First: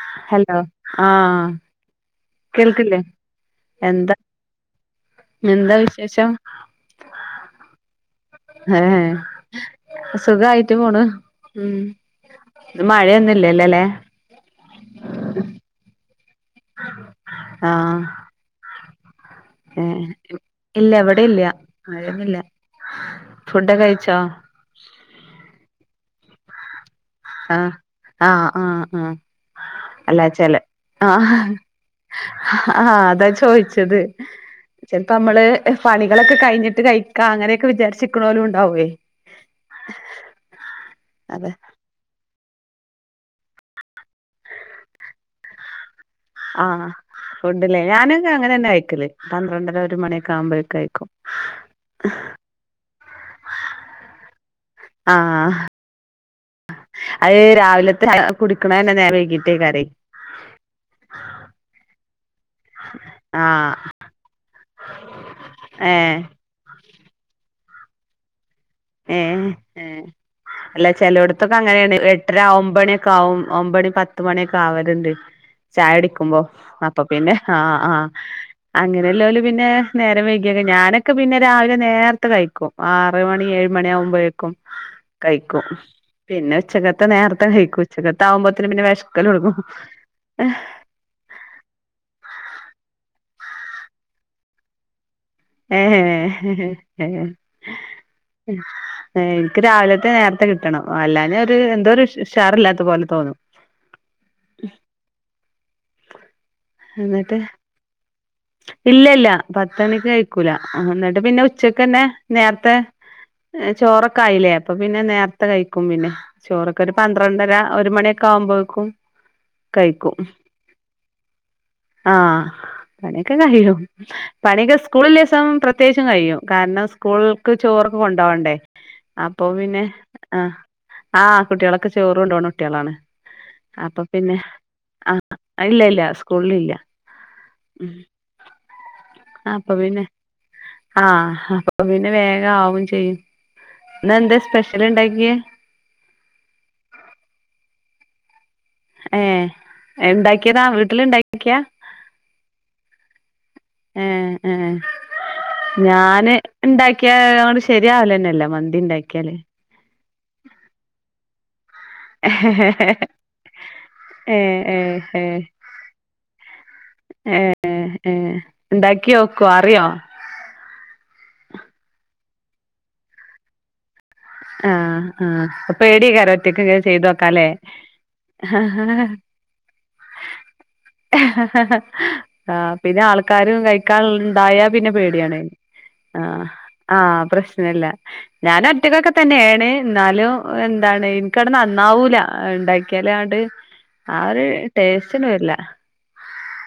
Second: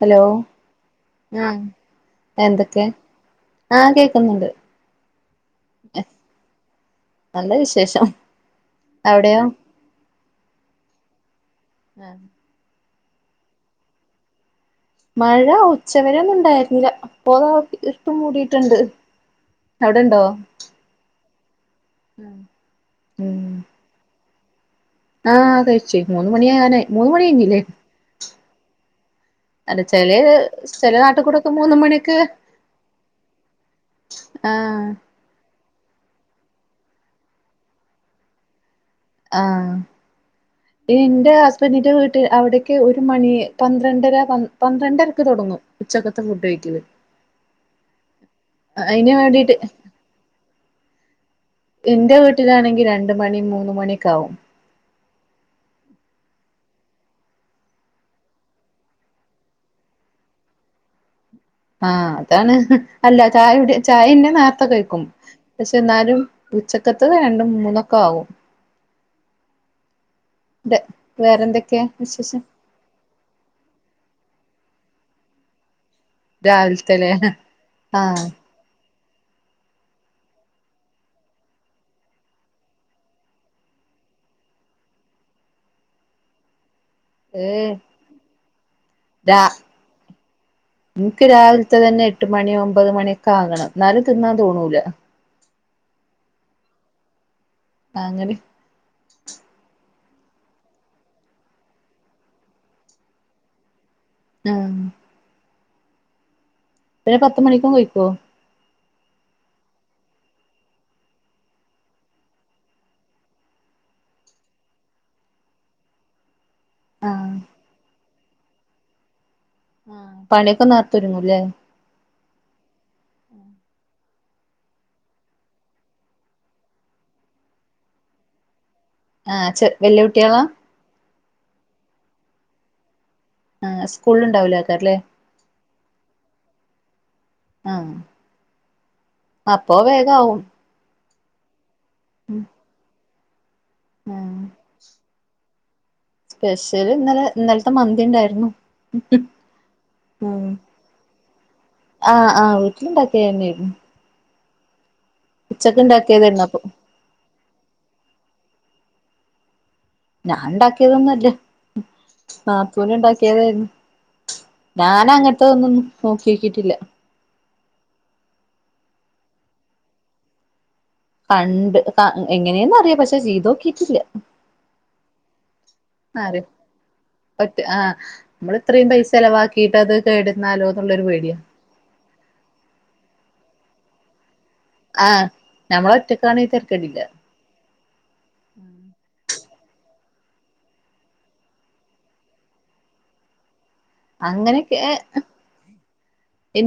Hello ഉം എന്തൊക്കെ കേൾക്കില്ലേ ആഹ് എന്താ കേക്കുന്നുണ്ട് എന്താ വിശേഷം നല്ല വിശേഷം ഏഹ് അവിടെയോ സുഖായിട്ട് പോണ് ഉം ഇന്ന് മഴയൊന്നുല്ല ല്ലല്ലേ മഴ ഉച്ചവരെന്നുണ്ടായിരുന്നില്ല ഇപ്പോ താ ആഹ് ഇരുട്ട് മൂടിയിട്ടുണ്ട് ഏ അവിടെണ്ടോ ഇല്ല ഇവിടെ ഇല്ല മഴൊന്നില്ല ഉം ഫുഡ്‌ കഴിച്ചോ? ആഹ് കഴിച്ച് മൂന്ന് മണിയാകാനായി ആഹ് ആഹ് ആഹ് ആ അല്ല ചെല നാട്ടിൽ ആഹ് കൂടൊക്കെ മൂന്ന് മണിക്ക് ഹാ അതാ ചോദിച്ചത് ആഹ് ചെലപ്പോ നമ്മള് പണികളൊക്കെ കഴിഞ്ഞിട്ട് കഴിക്ക അങ്ങനെയൊക്കെ വിചാരിച് ക്ക്ണ്ണോരുണ്ടാവുവേ ആഹ് എന്റെ അതെ ഹസ്ബൻഡിന്റെ വീട് അവിടേക്ക് ഒരു മണി പന്ത്രണ്ടര പന്ത്രണ്ടരക്ക് തൊടങ്ങും ആഹ് ഫുണ്ടല്ലേ ഞാനൊക്കെ അങ്ങനന്നെ കൈയിക്കല് അതിന് വേണ്ടിട്ട് പന്ത്രണ്ടര ഒരു മണിയൊക്കെ ആവുംമ്പഴ്ക്കെ കൈക്കും എന്റെ വീട്ടിലാണെങ്കി രണ്ട് മണി മൂന്ന് മണിയൊക്കാവും. ആഹ് അത് രാവിലത്തെ കുടിക്കണന്നെ നേരം വൈകീട്ടേക്കാറി ആഹ് അതാണ് അല്ല ചായകുടി ആഹ് ചായന്റെ നേര്ത്ത കഴിക്കും പക്ഷെ എന്നാലും ഉച്ചക്കത്തത് രണ്ടും മൂന്നൊക്കെ ആവും ഏഹ് അല്ല വേറെ ചെലട്ത്തൊക്കെ എന്തൊക്കെയാ അങ്ങനെയാണ് എട്ടര വിശേഷം ഒംമ്പണി ക്കാവും ഒമ്പണി പത്ത് മണിയൊക്കാവലുണ്ട് ചായുടി ക്കുമ്പോ അപ്പൊ രാവിലത്തെല്ലേ പിന്നെ ആ ആ ആഹ് അങ്ങനെയുല്ലോലു പിന്നെ നേരം വൈക്കീക്ക ഞാനൊക്കെ പിന്നെ രാവിലെ നേര്ത്തെ കഴിക്കും ആറ് മണി ഏഴ് മണിയാവുംമ്പഴേക്കും കഴിക്കും പിന്നെ ഉച്ചകത്തെ നേര്ത്തെ ഏഹ് കഴിക്കും. ഉച്ചക്കത്തെ ആവുംമ്പോതേനും പിന്നെ വെശ്ക്കല് രാ തൊടങ്ങും എനിക്ക് രാവിലത്തെ തന്നെ എട്ട് മണിയോ ഒമ്പത് മണിയൊക്കാകണം എന്നാലും തിന്നാൻ തോന്നൂല ഏഹേ ഹേ ഹേ താങ്ങള് നിക്ക് രാവിലത്തെ നേരത്തെ കിട്ടണം അല്ലാഞ്ഞാ ഒരു എന്തോ ഒരു ഉഷ് ഉഷാർല്ലാത്തപോലെ തോന്നും ആഹ് പിന്നെ പത്ത് മണിക്കും കഴിക്കോ ഇല്ലല്ല പത്ത് മണിക്ക് കഴിക്കൂല ന്ന്ട്ട് പിന്നെ ഉച്ചക്കെന്നെ നേര്ത്തെ ചോറൊക്കെ ആയില്ലേ അപ്പൊ പിന്നെ നേരത്തെ കഴിക്കും പിന്നെ ചോറൊക്കെ ഒരു പന്ത്രണ്ടര ഒരു മണിയൊക്കെ ആവുമ്പോക്കും ആഹ് കഴിക്കും പണിയൊക്കെ നേരത്തെ ഒരുങ്ങൂല്ലേ ആഹ് പണിയൊക്കെ കഴിയും പണിയൊക്കെ സ്കൂള് ള്ളീസം പ്രത്യേകിച്ചും കഴിയും കാരണം സ്കൂൾക്ക് ചോറൊക്കെ കൊണ്ടോവാണ്ടെ അപ്പൊ ആഹ് ചെ പിന്നെ വല്യ കുട്ടികളാ ആഹ് ആഹ് കുട്ട്യളൊക്കെ ചോറൊണ്ടോണ കുട്ട്യളാണ് ആഹ് അപ്പ സ്കൂളിൽ പിന്നെ ഉണ്ടാവൂലേക്കാരല്ലേ ആഹ് ഇല്ല ഇല്ല സ്കൂള് ഇല്ല ഉം ആഹ് അപ്പൊ പിന്നെ ആഹ് അ പ്പം പിന്നെ വേഗാവും ചെയ്യും ഇന്നെന്തേ സ്പെഷ്യൽ ഇണ്ടാക്കിയേ സ്പെഷ്യല് ഇന്നലെ ഇന്നൽത്തെ മന്തി ഇണ്ടായിരുന്നു ഏഹ് ഉം ഇണ്ടാക്കിയതാ വീട്ടില്ണ്ടാക്കിയ ആഹ് ആഹ് വീട്ടിലിണ്ടാക്കിയതെ ന്നേര്ന്നു ഏഹ് ഏഹ് ഞാന് ഉണ്ടാക്കിയതായിരുന്നു അപ്പൊ ഇണ്ടാ ക്ക് അങ്ങട് ശരിയാവലെന്നെല്ല മന്തി ഇണ്ടാക്കിയാല് ഞാൻ ഇണ്ടാക്കിയതൊന്നു അല്ല ഏഹ് നാത്തൂന് ഇണ്ടാക്കിയതേര്ന്നു ഏഹ് ഞാന അങ്ങൻത്തെതൊന്നും നോക്കിയോക്കിട്ടില്ല ഏഹ് ഏഹ് ഇണ്ടാക്കിയോക്കോ അറിയോ പണ്ട് എങ്ങനേന്നറിയാ പക്ഷെ ചെയ്തോക്കിട്ടില്ല ആഹ് ആഹ് അപ്പൊ പേടിയെയ്ക്കാരല്ലേ ആര് ഒറ്റക്ക് ചെയ്തു നോക്കാലേ പറ്റ ആഹ് നമ്മള് ഇത്രയും പൈസ ചെലവാക്കിയിട്ട് അത് കേടന്നാലോ ന്നുള്ളൊരു പേടി ഹ് ഹ ഹ ഹ ആഹ് പിന്നെ ആൾക്കാരും കഴിക്കാൻ ഇണ്ടായ പിന്നെ ആഹ് പേടിയാണ് നമ്മള് ഒറ്റക്കാണെ ആഹ് ആ തെരക്കേടില്ല പ്രശ്നല്ല ഞാന് ഒറ്റക്കൊക്കെ തന്നെയാണ് എന്നാലും എന്താണ് ഇനിക്കങ്ങട് നന്നാവൂല ഇണ്ടാക്കിയാലാണ്ട് ആ ഒരു ടേസ്റ്റ്ണ്ട് വര്ല്ല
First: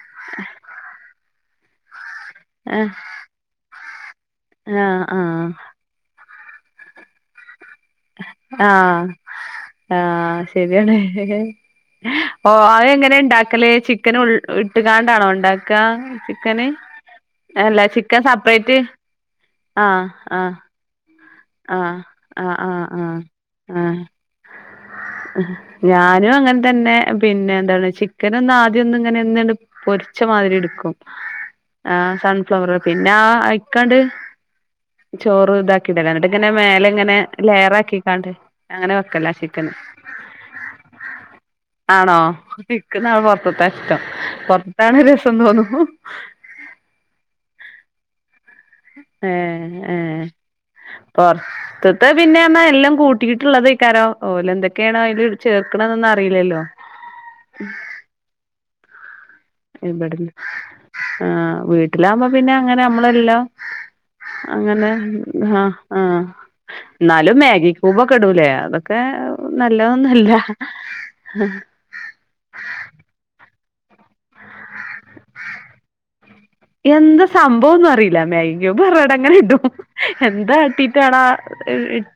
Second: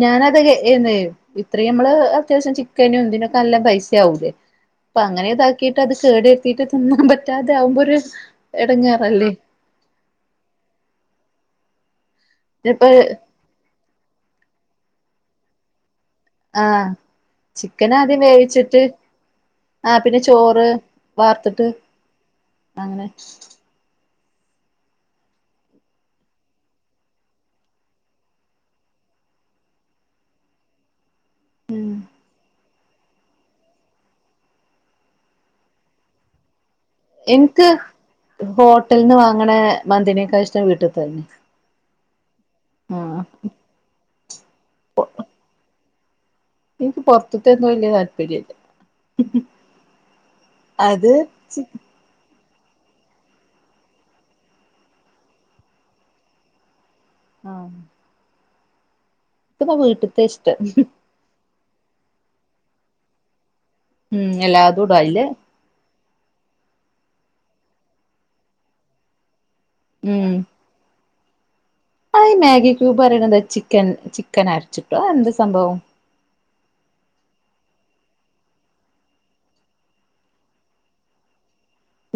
ഞാനതെ കരുതിയിരുന്നത് ഇത്രയും നമ്മള് അത്യാവശ്യം ആഹ് ചിക്കനും ഇതിനൊക്കെ നല്ല പൈസയാകൂലെ അപ്പൊ ആഹ് അങ്ങനെ ആഹ് ഇതാക്കി ട്ടത് കേട് വരുത്തിട്ട് തിന്നാ പറ്റാതെ ആകുമ്പോ ഒരു ആഹ് എടങ്ങേറല്ലേ ആഹ് ശരിയാണ് ഓഹ് അത് ഇതിപ്പോ എങ്ങനെ ഇണ്ടാക്കല് ചിക്കൻ ഇട്ടുകാണ്ടാണോ ഇണ്ടാക്കാ ചിക്കന് ആഹ് അല്ല ആദ്യം ചിക്കൻ സപ്പറേറ്റ് വേവിച്ചിട്ട് ആ ആഹ് പിന്നെ ആഹ് ചോറ് വാർത്തിട്ട് ആഹ് ആഹ് ആഹ് അങ്ങനെ ആഹ് ആഹ് ഞാനും അങ്ങൻതന്നെ പിന്നെ എന്താണ് ചിക്കന് ഒന്ന് ആദ്യൊന്ന് ഇങ്ങനെ ഇങ്ങട് പൊരിച്ചമാതിരി ഇട്ക്കും ഉം ആ സൺഫ്ലവർ പിന്നെ ആ അയിക്കണ്ട് ചോറ് ഇതാക്കിടലാണ് ഇങ്ങനെ മേല ഇങ്ങനെ എനിക്ക് ലെയർ ആക്കിക്കാണ്ട് അങ്ങനെ ഹോട്ടൽന്ന് വെക്കല വാങ്ങണ ചിക്കന് മന്തിനേക്കാ ഇഷ്ടം വീട്ടിൽ തന്നെ ആണോ ഇക്ക്ന്നാ ആഹ് പൊറത്ത്ത്താ ഇഷ്ടം പൊർത്ത്ത്താണ് രസം തോന്നുമ്പം ഇൻക്ക് പോറത്ത്ത്തൊന്നും വലിയ താല്പര്യല്ല ഏഹ് ഏഹ് അത് പൊർത് ത്തെ പിന്നെ ന്നർണ എല്ലം കൂട്ടിയിട്ടുള്ളതെയ്ക്കാരം ഓലെ ന്തൊക്കെയാണോ അയില് ചേർക്ണേ നൊന്നും അറീലല്ലോ ആഹ് ഇപ്പ വീട്ടത്തെ ഇവിട്ന്ന് ഇഷ്ടം ആഹ് വീട്ടിലാവുമ്പോ പിന്നെ അങ്ങനെ നമ്മളെല്ലം ഉം എല്ലാതും അങ്ങനെ ഇടും അയില് ആഹ് ആഹ് അന്നാലും മാഗിക്കൂബൊക്കെ ഇടൂലേ അതൊക്കെ നല്ലതൊന്നുവല്ല. [inaudible] അയെന്ന ഈ മാഗി ക്യൂബ് പറയുന്നത് ചിക്ക ചിക്കൻ അരച്ചിട്ടോ അതെന്ത് സംഭവം? എന്താ സംഭവം ഒന്നും അറിയില്ല. മേഗീക്യൂബ് പറഞ്ഞിട്ടങ്ങനെ ഇടും. എന്താ ആട്ടീട്ടാടാ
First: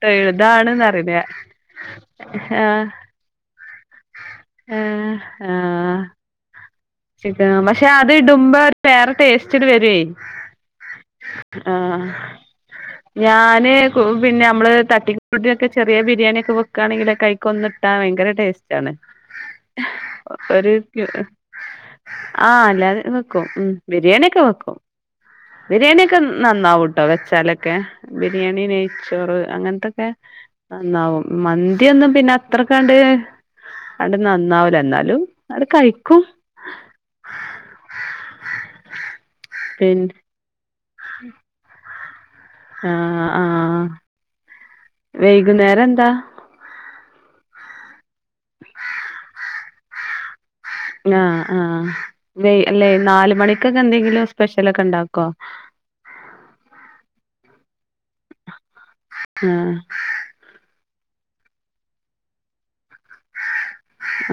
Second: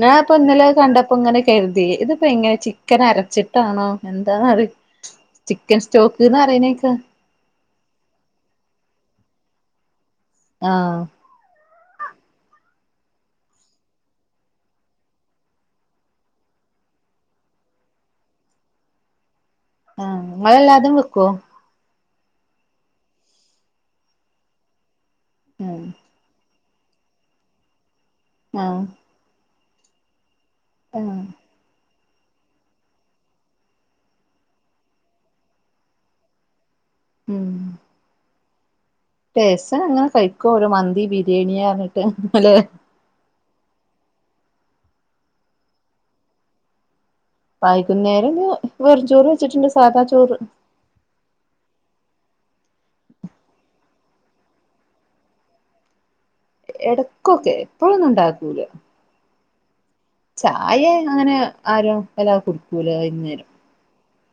ഞാൻ ഇപ്പ ഇന്നലെ കണ്ടപ്പോ ഇങ്ങനെ കേരുതി. ഇതിപ്പോ ഇങ്ങനെ ആഹ് ചിക്കൻ അരച്ചിട്ടാണോ? എന്താന്നറീ ആഹ് ചിക്കൻ സ്റ്റോക്ക്ന്ന് അറീണേക്കാ ചിക്കന് പക്ഷെ അത് ഇടുമ്പോ വേറെ ടേസ്റ്റ് വരുവേയ്. ആഹ് ആഹ് [inaudible] ഞാന് പിന്നെ നമ്മള് തട്ടിക്കൂട്ടിനൊക്കെ ചെറിയ ബിരിയാണിയൊക്കെ വെക്കാണെങ്കിലൊക്കെ അയിക് കൊന്നിട്ട ഭയങ്കര ടേസ്റ്റ് ആണ്. ആ ഒരു ഇങ്ങളെല്ലാതും വെക്കുവോ? ആ അല്ലാതേം വെക്കും. മ്മ് ബിരിയാണിയൊക്കെ വെക്കും. ഉം ബിരിയാണിയൊക്കെ നന്നാ- ന്നാവൂട്ടോ വെച്ചാലൊക്കെ. ബിരിയാണി, ആഹ് നെയ്ച്ചോറ് അങ്ങനത്തൊക്കെ ആഹ് നന്നാവും. മന്തി ഒന്നും പിന്നെ അത്രക്കങ്ങട് ആണ്ട് നന്നാവൂല്ല. എന്നാലും അങ്ങട് കഴിക്കും. മ്മ് ടേസ്റ്റാ അങ്ങനെ പിന്നെ കഴിക്കോ ഒരോ മന്തി ബിരിയാണിയാറഞ്ഞിട്ട് അല്ലേ. അ ആ വൈകുന്നേരം എന്താ? വൈകുന്നേരം ഇന്ന് വെറും ചോറ് വെച്ചിട്ടുണ്ട്. സാധാ ചോറ്. ആ ആ അല്ലെ നാല് മണിക്കൊക്കെ എന്തെങ്കിലും സ്പെഷ്യലൊക്കെ ഇണ്ടാക്കോ? ഇടക്കൊക്കെ എപ്പോഴൊന്നും ഉണ്ടാക്കൂല. ആ ചായെ അങ്ങനെ ആരും വല്ലാ കുടടിക്കൂല വൈകുന്നേരം.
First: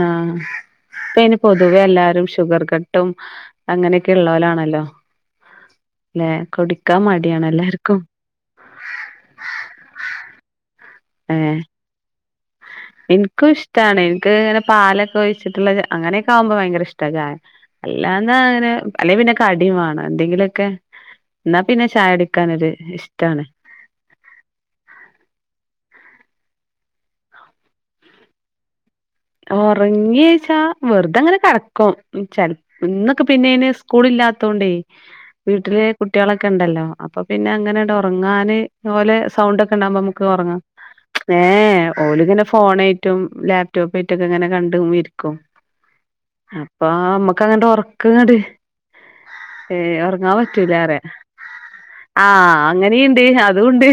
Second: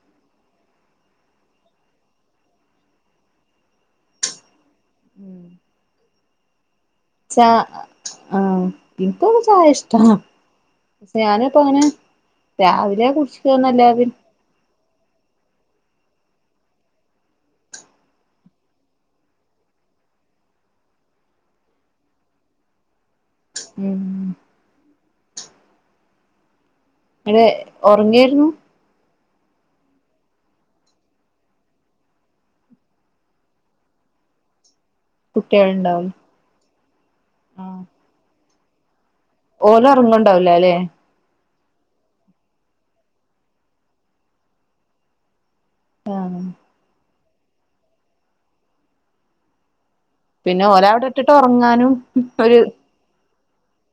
ആ ഇപ്പോ അതിന് പൊതുവെ എല്ലാരും ഷുഗർ കട്ടും അങ്ങനെയൊക്കെ ഇള്ളോലാണല്ലോ. ഉം ല്ലെ കുടിക്കാൻ മടിയാണ് എല്ലാർക്കും. ആം. എനിക്കൊക്കെ ചായ ഇഷ്ടാ. ഏ രാവിലെ എനിക്കും ഇഷ്ടാണ്. കുടിച്ചിട്ടന്നല്ലാതെ എനിക്ക് ഇങ്ങനെ പാലൊക്കൊഴിച്ച് വച്ചിട്ടുള്ള അങ്ങനൊക്കെ ആകുമ്പോ ഭയങ്കര ഇഷ്ടാ ചായ. അല്ലാന്ന അങ്ങനെ അല്ലെ പിന്നെ കടി വേണം എന്തെങ്കിലും ഒക്കെ. എന്നാ പിന്നെ ചായ എടിക്കാൻ ഒരു ഇഷ്ടാണ്. ഉം അതെ ഒറങ്ങിയിരുന്നു. ഒറങ്ങിച്ചാ വെറുതെ അങ്ങനെ കിടക്കും ചെല്പോ ഇന്നൊക്കെ പിന്നെ അയിനെ സ്കൂള് ഇല്ലാത്തോണ്ടേ വീട്ടില് കുട്ടികളുണ്ടാവും കുട്ടികളൊക്കെ ഇണ്ടല്ലോ അപ്പൊ പിന്നെ ആഹ് അങ്ങനണ്ട് ഉറങ്ങാന് ഇന്ന പോലെ സൗണ്ട് ഒക്കെ ഓല് ഉണ്ടാവുമ്പോ നമുക്ക് ഉറങ്ങുണ്ടാവൂല ഉറങ്ങാ അല്ലെ ഏ ഓല് ഇങ്ങനെ ഫോണായിട്ടും ലാപ്ടോപ്പായിട്ടും ഒക്കെ ഇങ്ങനെ കണ്ട് ഇരി ക്കും. അപ്പ അമ്മക്ക് അങ്ങട്ട് ഒറ ക്കങ്ങ്ട് ഒറങ്ങാൻ പിന്നെ പറ്റൂല ഓലെ കൊറെ. അവിടെ ഇട്ടിട്ട് ഉറങ്ങാനും ആ ഒരു അങ്ങ നീണ്ട് അതൂണ്ട്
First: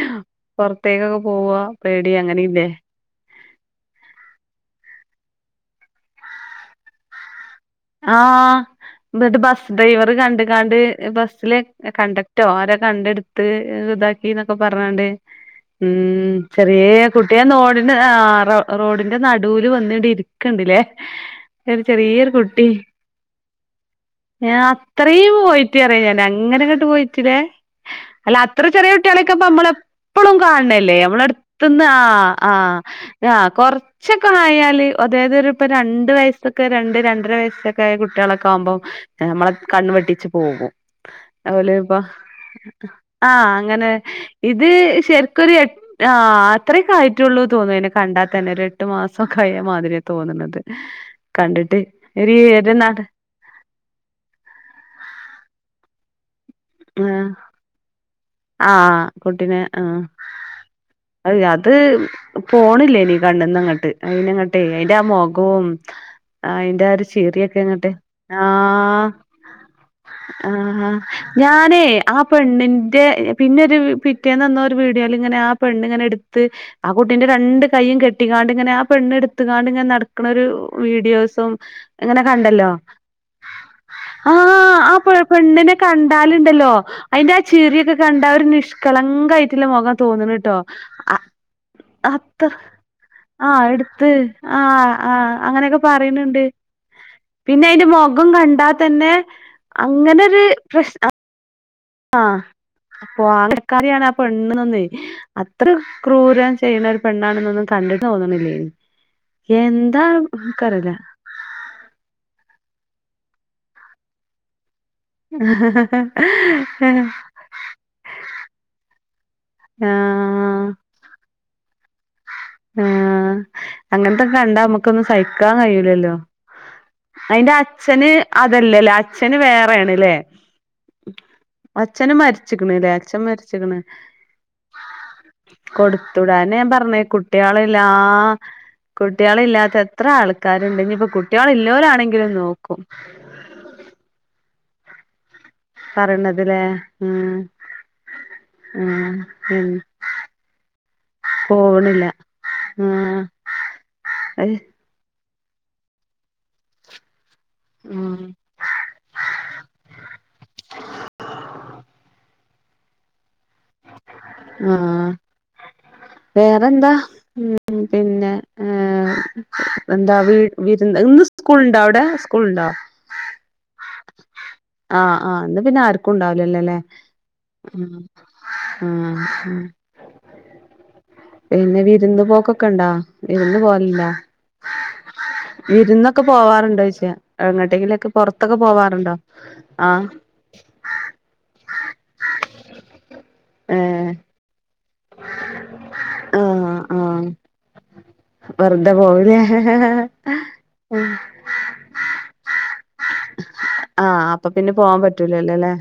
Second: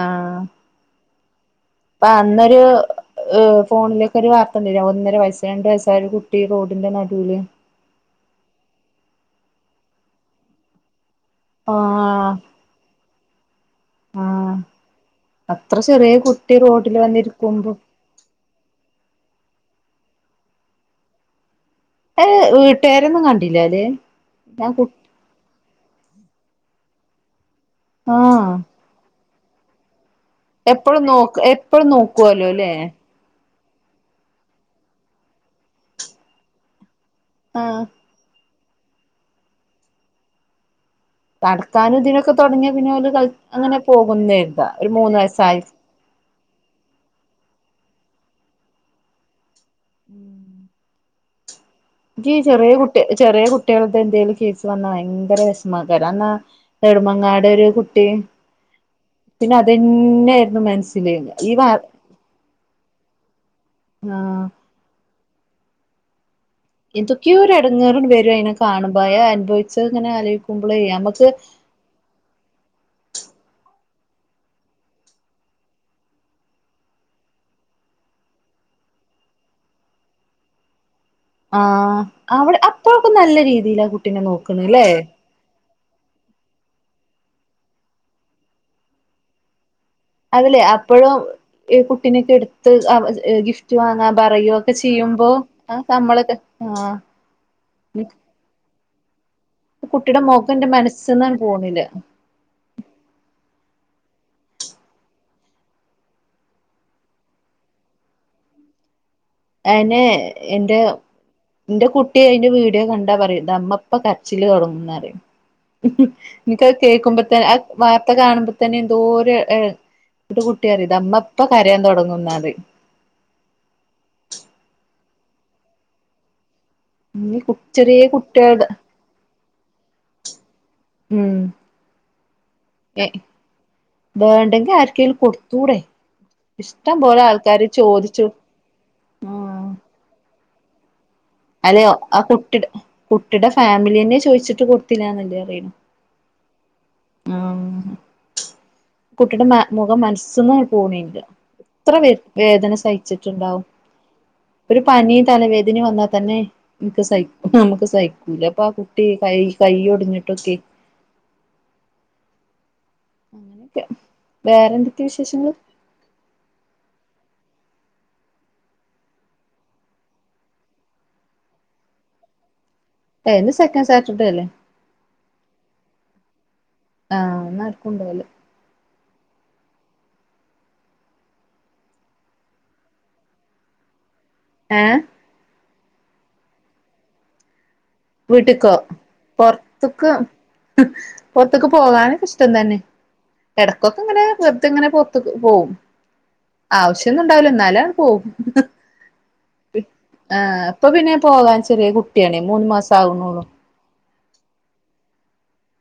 ആഹ് ത്തേക്കൊക്കെ പോവ്വാ പ്പ അന്നൊരു ഏ ഫോണിലൊക്കെ ഒരു വാർത്തണ്ടല്ലോ ഒന്നര വയസ് രണ്ടു വയസ്സായ ഒരു കുട്ടി റോഡിന്റെ നടുവില് ആ എന്നിട്ട് ബസ് ഡ്രൈവറ് കണ്ട്കാണ്ട് ബസ് ലെ ആഹ് കണ്ടക്ടറോ ആരോ കണ്ടെടുത്ത് ആഹ് ഇതാക്കിന്നൊക്കെ പറഞ്ഞാണ്ട് അത്ര ചെറിയ ഉം കുട്ടി ചെറിയ റോഡിൽ വന്നിരിക്കുമ്പോ കുട്ടിയനോട്ന് ആ റോ റോഡിന്റെ നടൂല് വന്നണ്ട് ഇരിക്ക്ണ്ട്ല്ലേ ഒരു ചെറിയൊരു അത് കു ട്ടി വീട്ടുകാരൊന്നും കണ്ടില്ലല്ലേ [unintelligible] ഞാൻ കു അത്രീം പോയിറ്റ് അറിയ ഞാൻ അങ്ങനെ അങ്ങോട്ട് പോയിട്ടില്ലേ അല്ല ആഹ് അത്ര ചെറിയ കുട്ടികാള് ക്ക നമ്മളെപ്പളും കാണ്ണല്ലേ എപ്പഴും നമ്മള നോക്ക് അടുത്ത്ന്ന് എപ്പഴും ആ നോക്കുവല്ലോ ആ അല്ലേ ആ കൊർച്ചൊക്കെ ആയാല് അതായത് ഒരു ഇപ്പ രണ്ട് വയസ്സൊക്കെ രണ്ട് രണ്ടര വയസ് ആഹ് ക്കെ കുട്ടികാളൊക്കെ ആവുമ്പോം നമ്മളെ കണ്ണ് വെട്ടിച്ച് പോകും ഉ [unintelligible] അതുപോലെ ഇപ്പൊ നടക്കാനും ഇതിനൊക്കെ തുടങ്ങിയ പിന്നെ ഓല് അങ്ങനെ പോകുന്നര് താ ഇത് ഒരു മൂന്ന് ശരിക്കൊരു വയസായി എ ആ അത്രക്കേ ആയിറ്റുള്ളൂ തോന്ന അതിനെ കണ്ടാത്തന്നെ ഒരു എട്ട് മാസൊക്കെ ആയ മാതിരിയ തോന്നുന്നത് കണ്ടിട്ട് ഇൻക്കീ ഒരു ചെറ്യേ ഒരു നട കുട്ടേ ചെറ്യേ കുട്ട്യാൾത് എന്തേലും കേക്കാന്ന ഭയങ്കര വെഷമാക്കാരം അന്നാ നെടുമങ്ങാട് ഒരു കുട്ടി ആഹ് പിന്നെ കുട്ടിനെ ആ അതന്നെയായിരുന്നു മനസ്സില് അയ് ഈ വ അത് പോണില്ലേനി കണ്ണ്ന്നങ്ങ ട്ട് ആ അയിനെങ്ങട്ടെ അയിന്റെ ആ മൊഖൂം ആ അയിന്റെ ആ ഒരു എന്തൊക്കെയോ ചിരിയൊക്കങ്ങട്ട് എടങ്ങേറ് വരും അയിനെ കാണുമ്പോ ആഹ് അയാ അനുഭവിച്ചത് ഇങ്ങനെ ആലോചിക്കുമ്പളേ ആഹ് നമ്മക്ക് ഞാ ഞാനേ ആ പെണ്ണിന്റെ പിന്നെ ഒരു പിറ്റേന്ന് എന്നോ ഒരു വീഡിയോയില് ഇങ്ങനെ ആ പെണ്ണ് ഇങ്ങനെ ഇട്ത്ത് ആ കുട്ടിന്റെ രണ്ട് കൈയും കെട്ടിക്കാണ്ടിങ്ങനെ ആ പെണ്ണ് ഇട്ത്ത് കാണ്ടിങ്ങനെ നടക്ക്ണൊരു വീഡിയോ സും ആ ഇങ്ങനെ അവിടെ കണ്ടല്ലോ അപ്പോഴൊക്കെ നല്ല രീതിയിലാ കുട്ടീനെ നോക്കണല്ലേ ആ പെ പെണ്ണിനെ കണ്ടാലുണ്ടല്ലോ അയിന്റെ ആ ചിറിയൊക്കെ കണ്ടാ ഒരു നിഷ്കളങ്ക ആയിട്ട്ള്ള മൊഖം അതില്ലേ അപ്പഴും ഈ കുട്ടിന്യൊക്കെ അത്ര എടുത്ത് ആഹ് ഗിഫ്റ്റ് എടുത്ത് വാങ്ങാൻ പറയൊക്കെ ആഹ് ചെയ്യുമ്പോ ആഹ് അങ്ങനെയൊക്കെ അതൊക്കൊ നമ്മളൊക്കെ പറയണണ്ട് ആഹ് പിന്നെ അയ്ന്റെ മൊഖം കണ്ടാ തന്നെ അങ്ങനെ ഒരു പ്രശ് അട്ത്ത്ന്നാണ്ട് പോണില്ല അഹ് അപ്പൊ [unintelligible] യാണ് ആ പെണ്ണ് നിന്നേ അത്ര ക്രൂരം ചെയ്യ്ണൊരു പെണ്ണാണ്നൊന്നും കണ്ടിട്ട് തോന്നണില്ലേനി എന്താ ഇൻകറില ഇന്റെ കുട്ടി അയിന്റെ വീഡിയോ കണ്ടാ പറയും ഇതാ ഇമ്മപ്പം കരച്ചില് തൊടങ്ങും ന്നറയും ഇൻക്കത് കേക്കുമ്പത്ത ആ വാർത്ത കാണുമ്പ തന്നെ എന്തോ ഒരു ഇൻ്റെ കുട്ടി ആഹ് പറിം ഇതാ ഉമ്മ ഇപ്പം കരയാൻ തൊടങ്ങും ന്നറിം ആഹ് അങ്ങൻത്തൊക്കെ കണ്ടാ നമ്മക്കൊന്നും സഹിക്കാൻ കയ്യൂലല്ലോ ഈ അയിന്റെ ചെറിയ അച്ഛന് കുട്ടികളുടെ അതല്ലലെ അച്ഛന് വേറെയാണ് ലെ ഉം അച്ഛന് മരിച്ചിക്ക്ണ് ലെ ഏ അച്ഛൻ മരിച്ചിക്ക്ണ് വേണ്ടെങ്കി ആർക്കേലും കൊടുത്തൂടെ കൊടുത്തൂടേ അതെന്നേ ഞാൻ ഇഷ്ടം പറഞ്ഞേ പോലെ ആൾക്കാര് കുട്ട്യോളില്ലാ ചോദിച്ചു ആഹ് കുട്ട്യാളില്ലാത്ത എത്ര ആൾക്കാര്ണ്ട് ഇഞ്ഞിപ്പം കുട്ട്യാളില്ലോലാണെങ്കിലും നോക്കും കുട്ടീടെ ഫാമിലിന്നെ ചോയ്ച്ചിട്ട് കൊട്ത്തിലാ എന്നല്ലേ പറിണത് പറിണത് ലേ ഉം ഉം കുട്ടിടെ മ ഉം മുഖം മനസ്സ്ന്നാ പോണില്ല. എത്ര പോവണില്ല വേ വേദന സഹിച്ചിട്ട്ണ്ടാവും. അഹ് പനിം തലവേദനിം വന്നാ തന്നെ ഇൻക്ക് സഹി നമ്മക്ക് ഉം സഹിക്കൂല. അപ്പാ കുട്ടി കൈ കൈ ഒടിഞ്ഞിട്ടൊക്കെ അങ്ങനെ ആഹ് വേറെന്താ? ഉം പിന്നെ ഏഹ് എന്താ വീ വിര് ഇന്ന് സ്കൂൾ ണ്ടോ അവടെ സ്കൂൾണ്ടോ? ഏഹ് ഇന്ന് സെക്കൻ് സാറ്റർഡേ അല്ലേ? ആഹ് ആഹ് ഇന്ന് പിന്നെ ആർക്കും ണ്ടാവുലല്ലേ ല്ലെ? ആഹ് ഇന്ന് ആർക്കും ണ്ടാവുല. ആഹ് ആഹ് പിന്നെ വിരുന്ന് പോക്കൊക്കെ ണ്ടാ വിരുന്ന് പോവല്ണ്ടാ? ഏഹ് വിരുന്നൊക്കെ പോവാറുണ്ടോ യ്ച്ച എങ്ങട്ടെങ്കിലൊക്കെ പൊർത്തൊക്കെ വീട്ടിക്കോ പോവാറുണ്ടോ? ആഹ് ഹ് പൊർത്ത്ക്ക് പോകാനൊക്ക ഇഷ്ടം തന്നെ എടക്കൊക്കെ ഏഹ് ഇങ്ങനെ വെർതെ ഇങ്ങനെ പോ പോവും ആഹ് ആവശ്യന്നും ആഹ് ഉണ്ടാവില്ല ഇന്നാല പോകും. വെറുതെ പോവുലേ ആഹ് ഇപ്പൊ പിന്നെ പോവാൻ ചെറിയ കുട്ട്യാണേ മൂന്ന് മാസം ആകുന്നുള്ളു. ആഹ് അപ്പ പിന്നെ പോവാൻ പറ്റൂലല്ലേ ല്ലെ?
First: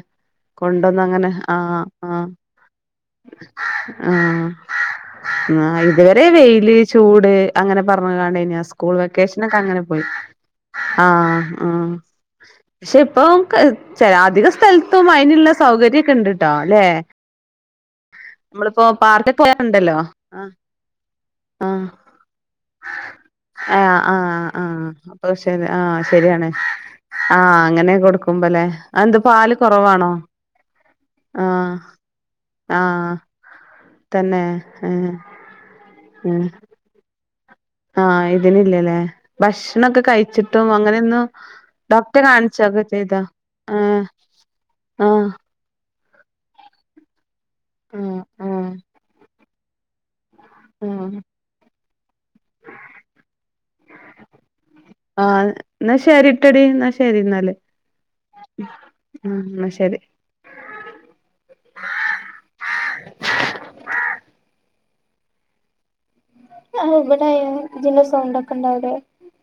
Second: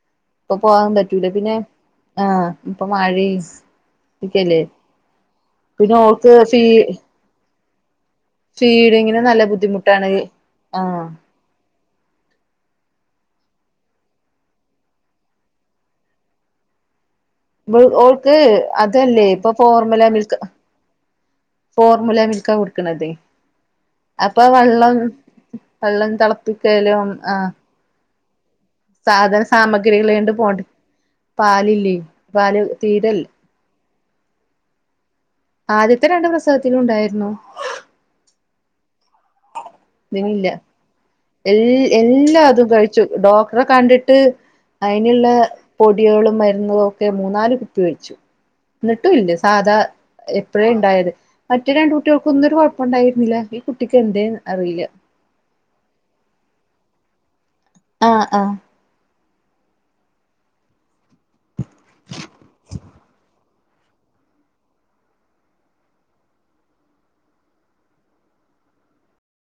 ഇപ്പൊ പോകാൻ കൊണ്ടന്ന പറ്റൂല അങ്ങനെ പിന്നെ ആഹ് ആഹ് ഇപ്പൊ മഴയും ആഹ് ഇതൊക്കെയല്ലേ ന്നാ പിന്നെ ഇതുവരെ ഓൾക്ക് ഫീ വെയില് ചൂട് അങ്ങനെ പർഞ്ഞ് കാ ണ്ടയ്ന ആഹ് സ്കൂൾ ഫീഡിങ്ങിന് നല്ല വെക്കേഷനെക്കെ അങ്ങനെ പോയി ബുദ്ധിമുട്ടാണ് ആഹ് ആഹ് പക്ഷെ ഇപ്പൊ ക്ക് ചെല അധിക സ്ഥൽത്തും അയിനുള്ള സൗകര്യം ഒക്കെ ഇണ്ട്ട്ടോ. ല്ലെ? ബള് ഓൾക്ക് നമ്മളിപ്പോ അതല്ലേ പാർക്കിൽ ഇപ്പൊ പോയാ ഉണ്ടല്ലോ ഫോർമില മിൽക്ക് ആഹ് ആഹ് ഫോർമില മിൽക്കാ കൊടുക്ക്ണതേ. ആഹ് ആഹ് ആഹ് അപ്പൊ ശരി ആഹ് വെള്ളം ശരിയാണ് തിളപ്പിക്കലും ആഹ് അങ്ങനെ കൊടുക്കുംമ്പലെ. അത് എന്താ പാല് കൊറവാണോ? പോട് പാലില്ലേ പാല് ആഹ് തീരേല്ല. തന്നെ ഏഹ് ആദ്യത്തെ രണ്ട് ഉം പ്രസവത്തിനും ഉണ്ടായിരുന്നു. ആഹ് ഇതിന് ഇല്ലല്ലേ? ഭക്ഷണം ഒക്കെ ഇതിനില്ല കഴിച്ചിട്ടും അങ്ങനെയൊന്ന് എ ഡോക്ടറെ എല്ലാതും കാണിച്ചോക്കെ ചെയ്തോ? ആഹ് ആഹ് അയിന്ള്ളേ പൊടിളും മരുന്നു ഒക്കെ മൂന്നാല് കുപ്പി കഴിച്ചു. ആഹ് ആഹ് എന്നിട്ടും ഇല്ല സാധാ ഇപ്പഴേ ഇണ്ടായത് ആഹ് മറ്റേ രണ്ട് കുട്ട്യൾക്കൊന്നും ഒരു കൊഴപ്പുണ്ടായിരുന്നില്ല ഈ കുട്ടിക്ക് എന്തേന്ന് അറിയില്ല. ആഹ് ന്നാ ശരിട്ടടി ന്നാ ശരി ന്നാല്. ആഹ് ആഹ് ഉം ന്നാ ശരി. ആഹ് ഇവടെ ആയ ഇതിന്റെ സൗണ്ട് ക്കെ ഉണ്ടോ അഒടെ?